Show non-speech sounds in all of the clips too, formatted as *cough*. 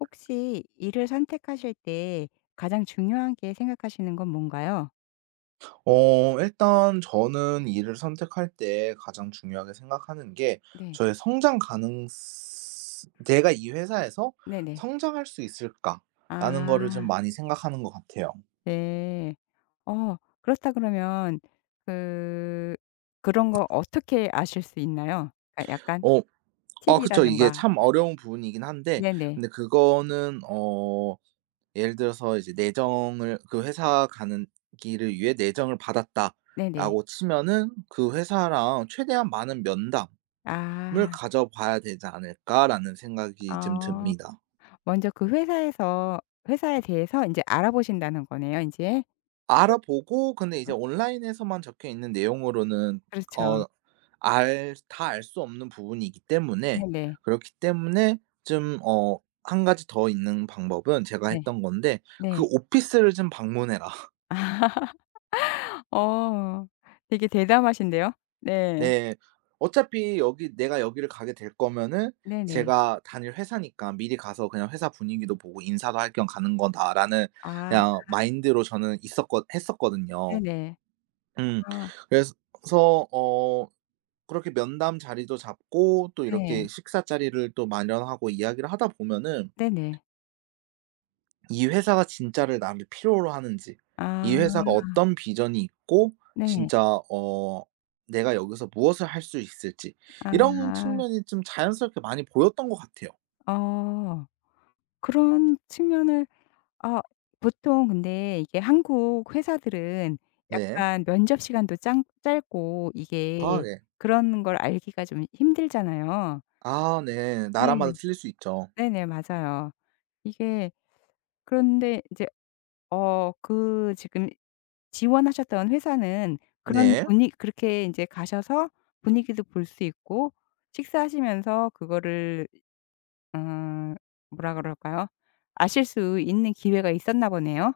혹시 일을 선택하실 때 가장 중요한 게 생각하시는 건 뭔가요? 일단 저는 일을 선택할 때 가장 중요하게 생각하는 게 네. 저의 성장 가능 '내가 이 회사에서 네네. 성장할 수 있을까?'라는 거를 좀 아, 많이 생각하는 것 같아요. 네. 어 그렇다 그러면 그 그런 거 어떻게 아실 수 있나요? 아, 약간 어 아 그쵸. 이게 팁이라든가. 참 어려운 부분이긴 한데 네네. 근데 그거는 예를 들어서 이제 내정을 그 회사 가는 길을 위해 내정을 네네. 받았다라고 치면은 그 회사랑 최대한 많은 면담 을 아. 가져봐야 되지 않을까라는 생각이 좀 어 듭니다. 먼저 그 회사에서 회사에 대해서 이제 알아보신다는 거네요, 이제. 알아보고 근데 이제 온라인에서만 적혀 있는 내용으로는 그렇죠. 어 알 다 알 수 없는 부분이기 때문에 네네. 그렇기 때문에 좀 한 가지 더 있는 방법은 제가 네. 했던 건데 "그 네. 오피스를 좀 방문해라." *laughs* 어. 되게 대담하신데요. 네. 네. 어차피 여기 내가 여기를 가게 될 거면은 네네. 제가 다닐 회사니까 미리 가서 그냥 회사 분위기도 보고 인사도 할 겸 가는 거다라는 아, 그냥 마인드로 저는 있었거 했었거든요. 네네. 음. 아, 그래서 어 그렇게 면담 자리도 잡고 또 네. 이렇게 식사 자리를 또 마련하고 이야기를 하다 보면은 네네. 이 회사가 진짜를 나를 필요로 하는지, 이 회사가 아, 어떤 비전이 있고 네. 진짜 내가 여기서 무엇을 할 수 있을지 이런 아. 측면이 좀 자연스럽게 많이 보였던 것 같아요. 어. 그런 측면을. 아, 보통 근데 이게 한국 회사들은 네. 약간 면접 시간도 짱 짧고, 아 이게 네. 그런 걸 알기가 좀 힘들잖아요. 아 네. 나라마다 네네. 틀릴 수 있죠. 네네. 맞아요. 이게. 그런데 이제 그 지금 지원하셨던 회사는 그런 네. 분위 그렇게 인제 가셔서 분위기도 볼 수 있고 식사하시면서 그거를, 어, 뭐라 그럴까요? 아실 수 있는 기회가 있었나 보네요.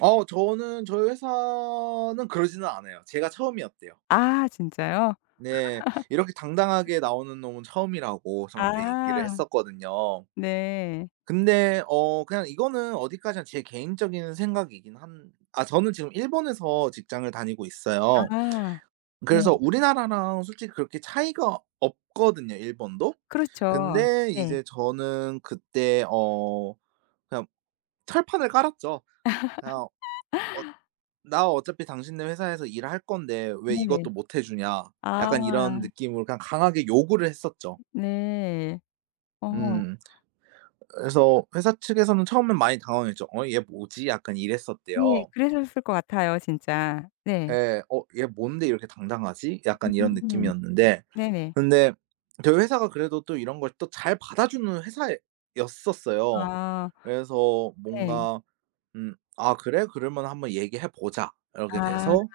저는 저희 회사는 그러지는 않아요. 제가 처음이었대요. 아, 진짜요? 네. 이렇게 당당하게 나오는 놈은 처음이라고 저한테 얘기를 아, 했었거든요. 네. 근데 그냥 이거는 어디까지나 제 개인적인 생각이긴 한 아 저는 지금 일본에서 직장을 다니고 있어요. 아. 그래서 네. 우리나라랑 솔직히 그렇게 차이가 없거든요, 일본도. 그렇죠. 근데 네. 이제 저는 그때 그냥 철판을 깔았죠. 그냥 "어 나 어차피 당신네 회사에서 일을 할 건데 왜 네네. 이것도 못 해 주냐." 아, 약간 이런 느낌으로 그냥 강하게 요구를 했었죠. 네. 어, 음. 그래서 회사 측에서는 처음엔 많이 당황했죠. '어 얘 뭐지?' 약간 네. 이랬었대요. 그러셨을 것 같아요, 진짜. 네. 예. '어 얘 뭔데 이렇게 당당하지?' 약간 이런 음. 느낌이었는데 네네. 근데 저희 회사가 그래도 또 이런 걸 또 잘 받아주는 회사였었어요. 아. 그래서 네. 뭔가 '아 그래? 그러면 한번 얘기해 보자.' 이렇게 아. 돼서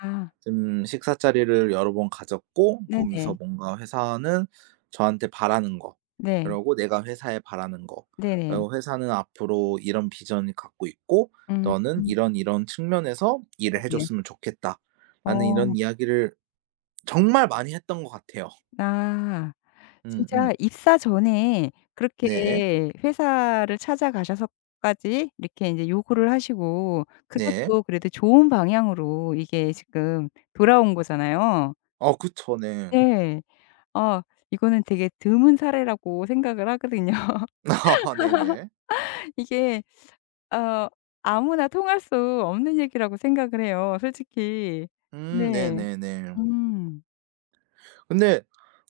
좀 식사 자리를 여러 번 가졌고 거기서 네네. 뭔가 회사는 저한테 바라는 거 네. 그러고 내가 회사에 바라는 거 네네. 그리고 "회사는 앞으로 이런 비전을 갖고 있고 음, 너는 이런 측면에서 일을 해 네네. 줬으면 좋겠다."라는 어. 이런 이야기를 정말 많이 했던 것 같아요. 아. 음음. 진짜 입사 전에 네. 그렇게 회사를 찾아가셔서까지 이렇게 인제 요구를 하시고, 그게 네. 또 그래도 좋은 방향으로 이게 지금 돌아온 거잖아요. 그쵸. 네. 네. 어 이거는 되게 드문 사례라고 생각을 하거든요. *laughs* 아하 네네. *laughs* 이게. 어 아무나 통할 수 없는 얘기라고 생각을 해요, 솔직히. 네. 네네네. 음. 근데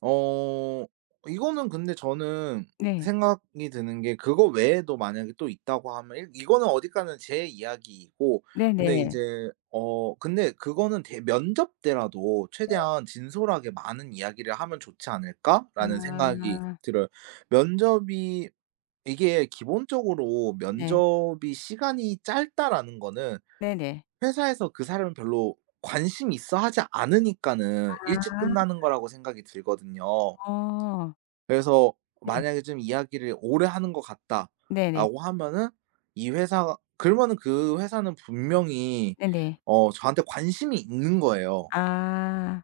어 이거는 근데 저는 네. 생각이 드는 게 그거 외에도 만약에 또 있다고 하면 일 이거는 어디까지는 제 이야기이고 근데 네네. 이제 근데 그거는 대 면접 때라도 '최대한 진솔하게 많은 이야기를 하면 좋지 않을까?'라는 아. 생각이 들어요. 면접이 이게 기본적으로 네. 면접이 시간이 짧다라는 거는 네네. 회사에서 그 사람이 별로 관심 있어 하지 않으니까는 아. 일찍 끝나는 거라고 생각이 들거든요. 어. 그래서 네. 만약에 좀 이야기를 오래 하는 것 네네. 같다라고 하면은 이 회사 그러면은 그 회사는 분명히 네네. 저한테 관심이 있는 거예요. 아.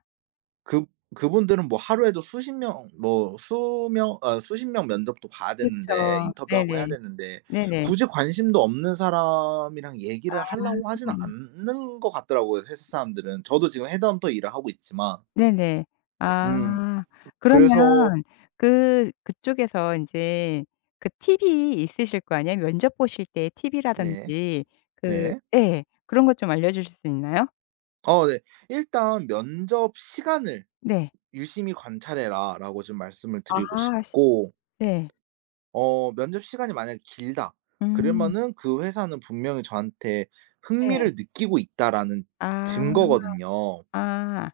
그 그분들은 뭐 하루에도 수십 명 뭐 수명 아 수십 명 면접도 봐야 되는데 그렇죠. 인터뷰하고 해야 네네. 되는데 네네. 굳이 관심도 없는 사람이랑 얘기를 하려고 하지는 않는 것 같더라고요, 회사 사람들은. 저도 지금 헤드헌터 일을 하고 있지만 네네. 음 아. 그래서 그러면 그 그쪽에서 인제 그 팁이 있으실 거 아니에요? 면접 보실 때 네. 팁이라든지, 그 네. 예, 그런 것 좀 알려 주실 수 있나요? 네. "일단 면접 시간을 네. 유심히 관찰해라."라고 좀 말씀을 아. 드리고 시 싶고 네. 면접 시간이 만약에 길다 음. 그러면은 그 회사는 분명히 저한테 네. 흥미를 느끼고 있다라는 아. 증거거든요. 아.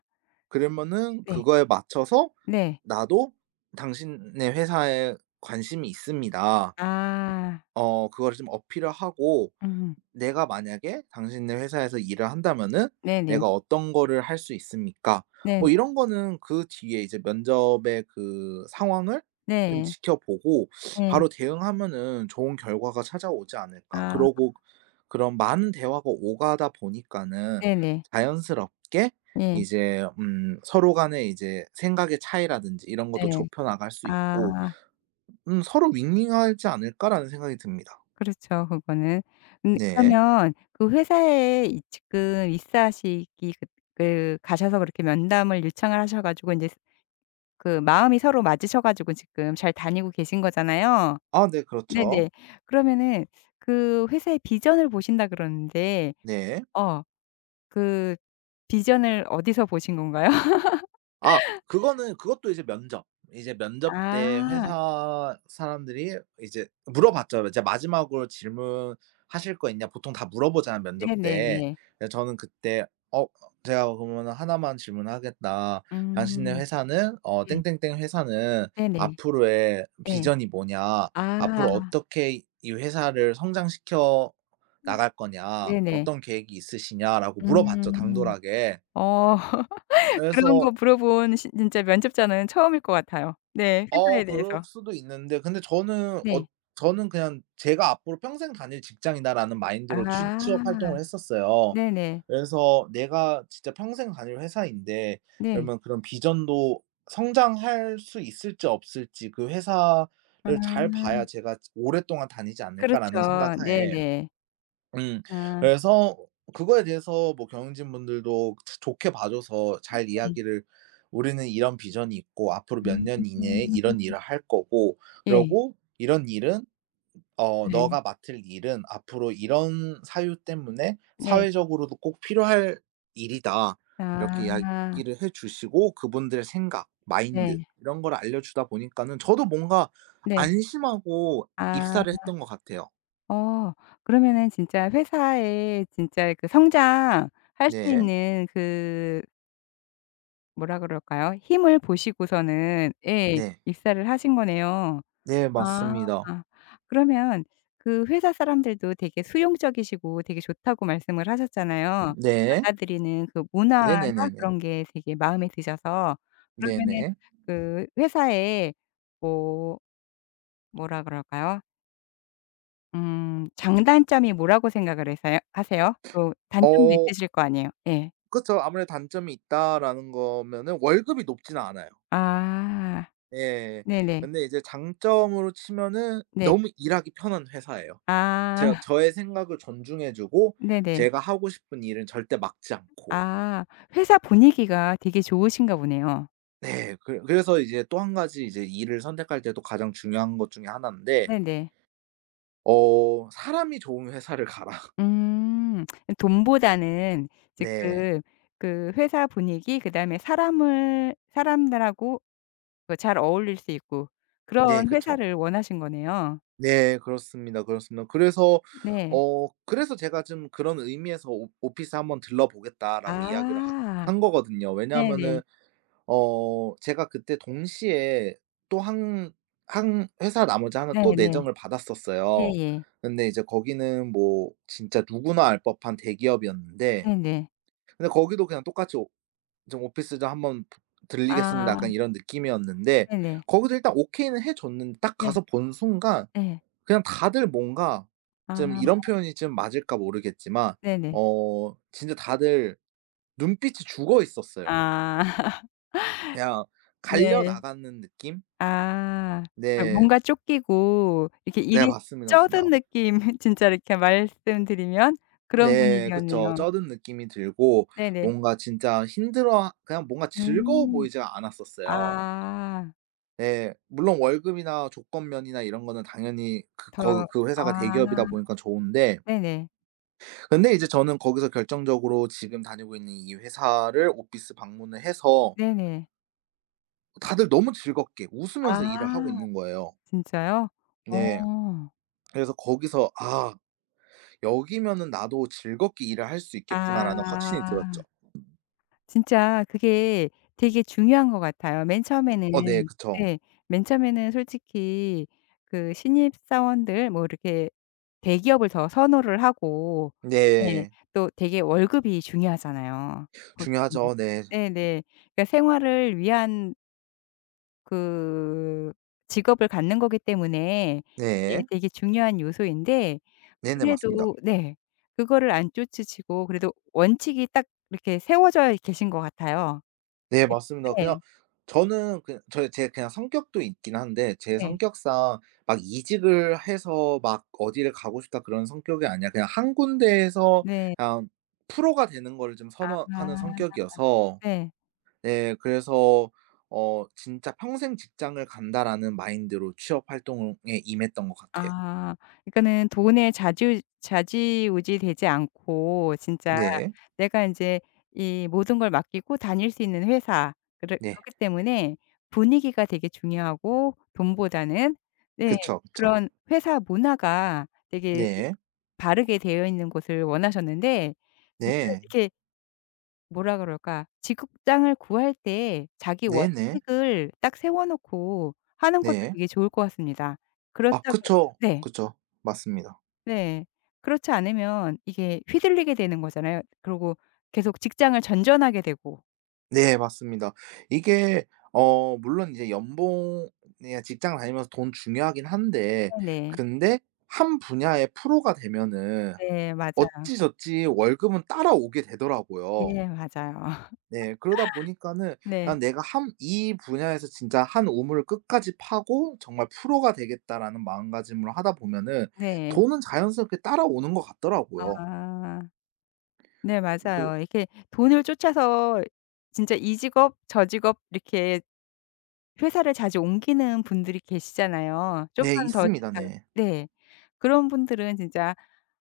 그러면은 네. 그거에 맞춰서 네. "나도 당신의 회사에 관심이 있습니다." 아. 그거를 좀 어필을 하고 음. 내가 만약에 당신네 회사에서 일을 한다면은 네네. 내가 어떤 거를 할 수 있습니까? 네네. 뭐 이런 거는 그 뒤에 이제 면접의 그 상황을 좀 네. 지켜보고 예. 바로 대응하면은 좋은 결과가 찾아오지 않을까. 아, 그러고 그런 많은 대화가 오가다 보니까는 네네. 자연스럽게 예. 이제 서로 간에 이제 생각의 차이라든지 이런 것도 네. 좁혀 나갈 수 있고 아, '서로 윈윈하지 않을까.'라는 생각이 듭니다. 그렇죠 그거는. 음, 네. 그러면 그 회사에 이 지금 입사하시기 그. 그 가셔서 그렇게 면담을 요청을 하셔 가지고 인제 그 마음이 서로 맞으셔 가지고 지금 잘 다니고 계신 거잖아요. 아 네 그렇죠. 네네. 그러면은 그 회사의 비전을 보신다 그러는데 네. 어 그 비전을 어디서 보신 건가요? 아 그거는 그것도 이제 면접. 이제 면접 때 아. 회사 사람들이 이제 물어봤죠. 이제 마지막으로 "질문하실 거 있냐?" 보통 다 물어보잖아요, 면접 때. 네네네. 그래서 저는 그때 제가 그러면은 "하나만 질문하겠다. 당신네 음. 회사는 어 네. 땡땡땡 회사는 네네. 앞으로의 예. 비전이 뭐냐? 아. 앞으로 어떻게 이 회사를 성장시켜 나갈 거냐? 네네. 어떤 계획이 있으시냐?"라고 물어봤죠, 음. 당돌하게. 어. *laughs* 그런 그래서 거 물어본 시 진짜 면접자는 처음일 것 같아요. 네. 회사에 그럴 대해서. 수도 있는데 근데 저는 네. 어 저는 그냥 '제가 앞으로 평생 다닐 직장이다.'라는 마인드로 취 아. 취업 활동을 했었어요. 네네. 그래서 내가 진짜 평생 다닐 회사인데 네. 그러면 그런 비전도 성장할 수 있을지 없을지 그 회사를 잘 아. 봐야 제가 '오랫동안 다니지 않을까.'라는 그렇죠. 생각하에 네네. 음. 아, 그래서 그거에 대해서 뭐 경영진 분들도 좋게 봐 줘서 잘 네. 이야기를 "우리는 이런 비전이 있고 앞으로 몇 음. 년 이내에 이런 일을 할 거고 예. 그러고 이런 일은 어 네. 너가 맡을 일은 앞으로 이런 사유 때문에 네. 사회적으로도 꼭 필요할 일이다." 이렇게 아. 이야기를 해 주시고 그분들의 생각, 마인드 네. 이런 걸 알려주다 보니까는 저도 뭔가 네. 안심하고 아. 입사를 했던 것 같아요. 어 그러면은 진짜 회사에 진짜 그 성장할 수 네. 있는 그. 뭐라 그럴까요? 힘을 보시고서는, 예, 네. 입사를 하신 거네요. 네 아, 맞습니다. 그러면 그 회사 사람들도 되게 수용적이시고 되게 좋다고 말씀을 하셨잖아요. 네. 받아들이는 그 문화나 네네네네. 그런 게 되게 마음에 드셔서 그러면은 네네. 그 회사에 뭐 뭐라 그럴까요? 음, 장단점이 뭐라고 생각을 해서요 하세요? 또 단점도 어 있으실 거 아니에요. 예. 그쵸. 아무래도 단점이 있다라는 거면은 월급이 높지는 않아요. 아, 예. 네네. 근데 이제 장점으로 치면은 네. 너무 일하기 편한 회사예요. 제가 아, 저의 생각을 존중해 주고 네네. 제가 하고 싶은 일은 절대 막지 않고. 아, 회사 분위기가 되게 좋으신가 보네요. 네. 그래서 이제 또 한 가지 이제 일을 선택할 때도 가장 중요한 것 중에 하나인데 네네. '사람이 좋은 회사를 가라.' *laughs* 음. 돈보다는 네. 지금 그 회사 분위기, 그다음에 사람을 사람들하고 그 잘 어울릴 수 있고 네 그런 그쵸. 회사를 원하신 거네요. 네. 그렇습니다, 그렇습니다. 그래서 네. 어 그래서 제가 좀 그런 의미에서 "오 오피스 한번 들러보겠다."라고 이야기를 하 아, 한 거거든요. 왜냐하면은 네네. 제가 그때 동시에 또 한 한 회사 나머지 하나 또 네네. 내정을 받았었어요. 예예. 근데 이제 거기는 뭐 진짜 누구나 알 법한 대기업이었는데 네네. 네네. 근데 거기도 그냥 똑같이 오 좀 "오피스 좀 한번 부 들리겠습니다." 약간 아, 이런 느낌이었는데 네네. 거기도 일단 오케이는 해 줬는데 딱 네. 가서 본 순간 네, 그냥 다들 뭔가 아, 좀 이런 표현이 좀 맞을까 모르겠지만 네네. 진짜 다들 눈빛이 죽어 있었어요. 아. *laughs* 그냥 갈려 네. 나가는 느낌? 아, 그러니까 네. 뭔가 쫓기고 이렇게 네 일이 맞습니다, 맞습니다. 쩌든 느낌. *laughs* 진짜 이렇게 말씀드리면 그런 네 그쵸. 분위기였네요. 쩌든 느낌이 들고 네네. 뭔가 진짜 힘들어 그냥 뭔가 즐거워 음. 보이지가 않았었어요. 아, 네. 물론 월급이나 조건면이나 이런 거는 당연히 그 더. 거 그 아, 회사가 대기업이다 보니까 좋은데 네네. 근데 이제 저는 거기서 결정적으로 지금 다니고 있는 이 회사를 오피스 방문을 해서 네네. 다들 너무 즐겁게 웃으면서 일을 하고 아, 있는 거예요. 진짜요? 어. 네. 그래서 거기서 '아 여기면은 나도 즐겁게 일을 할 수 있겠구나.'라는 확신이 들었죠. 아. 진짜 그게 되게 중요한 것 같아요, 맨 네 처음에는. 그쵸. 네. 맨 처음에는 솔직히 그 신입 사원들 뭐 이렇게 대기업을 더 선호를 하고, 네, 네. 또 되게 월급이 중요하잖아요, 보통. 중요하죠. 네. 네네. 그러니까 생활을 위한 그 직업을 갖는 거기 때문에 이게 네. 되게 중요한 요소인데 네네 맞습니다. 그래도, 네, 그거를 안 쫓으시고 그래도 원칙이 딱 이렇게 세워져 계신 것 같아요. 네 네. 맞습니다. 네. 그냥 저는 그냥 저제 그냥 성격도 있긴 한데 제 네. 성격상 막 이직을 해서 막 '어디를 가고 싶다.' 그런 성격이 아니라 그냥 한 군데에서 네. 그냥 프로가 되는 거를 좀 선호하는 아, 성격이어서 네. 네 그래서 진짜 '평생 직장을 간다.'라는 마인드로 취업 활동에 임했던 것 같아요. 아, 그러니까는 돈에 좌지우지 되지 않고 진짜 네. 내가 인제 이 모든 걸 맡기고 다닐 수 있는 회사 네. 그렇기 때문에 분위기가 되게 중요하고 돈보다는, 네, 그쵸, 그쵸. 그런 회사 문화가 되게 네. 바르게 되어 있는 곳을 원하셨는데 진짜 네. 이렇게 뭐라 그럴까? 직업장을 구할 때 자기 네네. 네. 원칙을 딱 세워 놓고 하는 것도 네. 되게 좋을 것 같습니다. 아 그렇다 그러 그쵸. 네. 그쵸. 맞습니다. 네. 그렇지 않으면 이게 휘둘리게 되는 거잖아요. 그러고 계속 직장을 전전하게 되고. 네 맞습니다. 이게 물론 이제 연봉이나 직장 다니면서 돈 중요하긴 한데 네네. 근데 한 분야의 프로가 되면은 네, 맞아요. 어찌저찌 월급은 따라오게 되더라고요. 예, 맞아요. *laughs* 네 그러다 보니까는 아 네. '내가 한 이 분야에서 진짜 한 우물을 끝까지 파고 정말 프로가 되겠다.'라는 마음가짐으로 하다 보면은 네. 돈은 자연스럽게 따라오는 것 같더라고요. 아. 네, 그 맞아요. 이렇게 돈을 쫓아서 진짜 이 직업 저 직업 이렇게 회사를 자주 옮기는 분들이 계시잖아요. 네 좀만 더 있습니다. 준다. 네. 네. 그런 분들은 진짜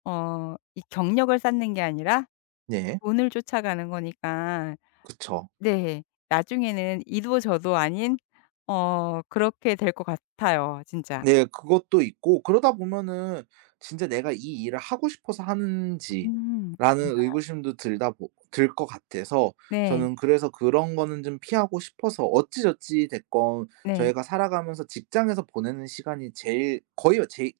이 경력을 쌓는 게 아니라 네. 돈을 쫓아가는 거니까, 그쵸. 네, 나중에는 이도 저도 아닌 그렇게 될 것 같아요, 진짜. 네. 그것도 있고 그러다 보면은 진짜 내가 이 일을 하고 싶어서 하는지라는 음. 맞아. 의구심도 들다 들 것 같아서 네. 저는 그래서 그런 거는 좀 피하고 싶어서 어찌저찌 됐건 네. 저희가 살아가면서 직장에서 보내는 시간이 제일 거의 제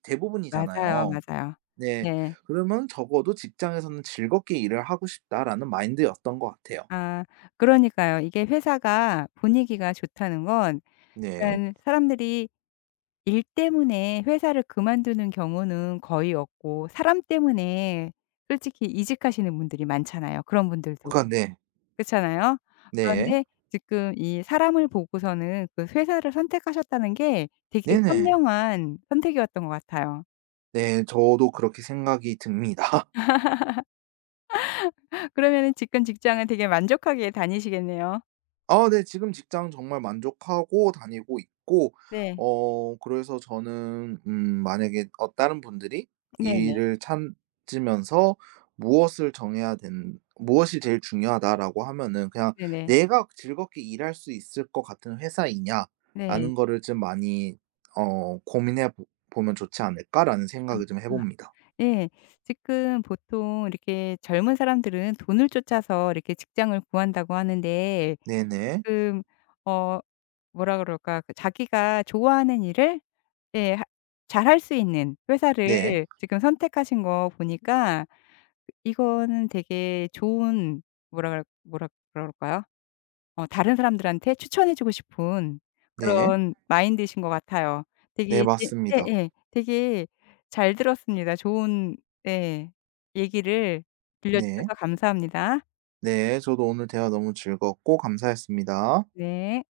맞아요, 대부분이잖아요. 맞아요. 네. 네. 그러면 적어도 '직장에서는 즐겁게 일을 하고 싶다.'라는 마인드였던 것 같아요. 아, 그러니까요. 이게 회사가 분위기가 좋다는 건 네. 그러니깐 사람들이 일 때문에 회사를 그만두는 경우는 거의 없고, 사람 때문에 솔직히 이직하시는 분들이 많잖아요, 그런 분들도. 그러니까 네. 그렇잖아요? 네. 그런데 지금 이 사람을 보고서는 그 회사를 선택하셨다는 게 되게 네네. 현명한 선택이었던 것 같아요. 네. 저도 그렇게 생각이 듭니다. 그러면은 지금 직장을 되게 만족하게 다니시겠네요. 아 네. 지금 직장 정말 만족하고 다니고 있고 네. 그래서 저는 만약에 다른 분들이 네네. 일을 찾으면서 무엇을 정해야 된 '무엇이 제일 중요하다.'라고 하면은 그냥 네네. '내가 즐겁게 일할 수 있을 것 같은 네. 회사이냐.'라는 거를 좀 많이 고민해 보 보면 좋지 않을까라는 생각을 좀 해 봅니다. 예. 지금 보통 이렇게 젊은 사람들은 돈을 쫓아서 이렇게 직장을 구한다고 하는데 네네. 지금 어 뭐라 그럴까? 그 자기가 좋아하는 일을, 예, 하 잘할 수 있는 네. 회사를 지금 선택하신 거 보니까 이거는 되게 좋은, 뭐라 그럴까요? 다른 사람들한테 추천해 주고 싶은 네. 그런 마인드이신 것 같아요. 네 되게 제 맞습니다. 예예. 되게 잘 들었습니다. 좋은, 네, 얘기를 네. 들려주셔서 감사합니다. 네. 저도 오늘 대화 너무 즐겁고 감사했습니다. 네.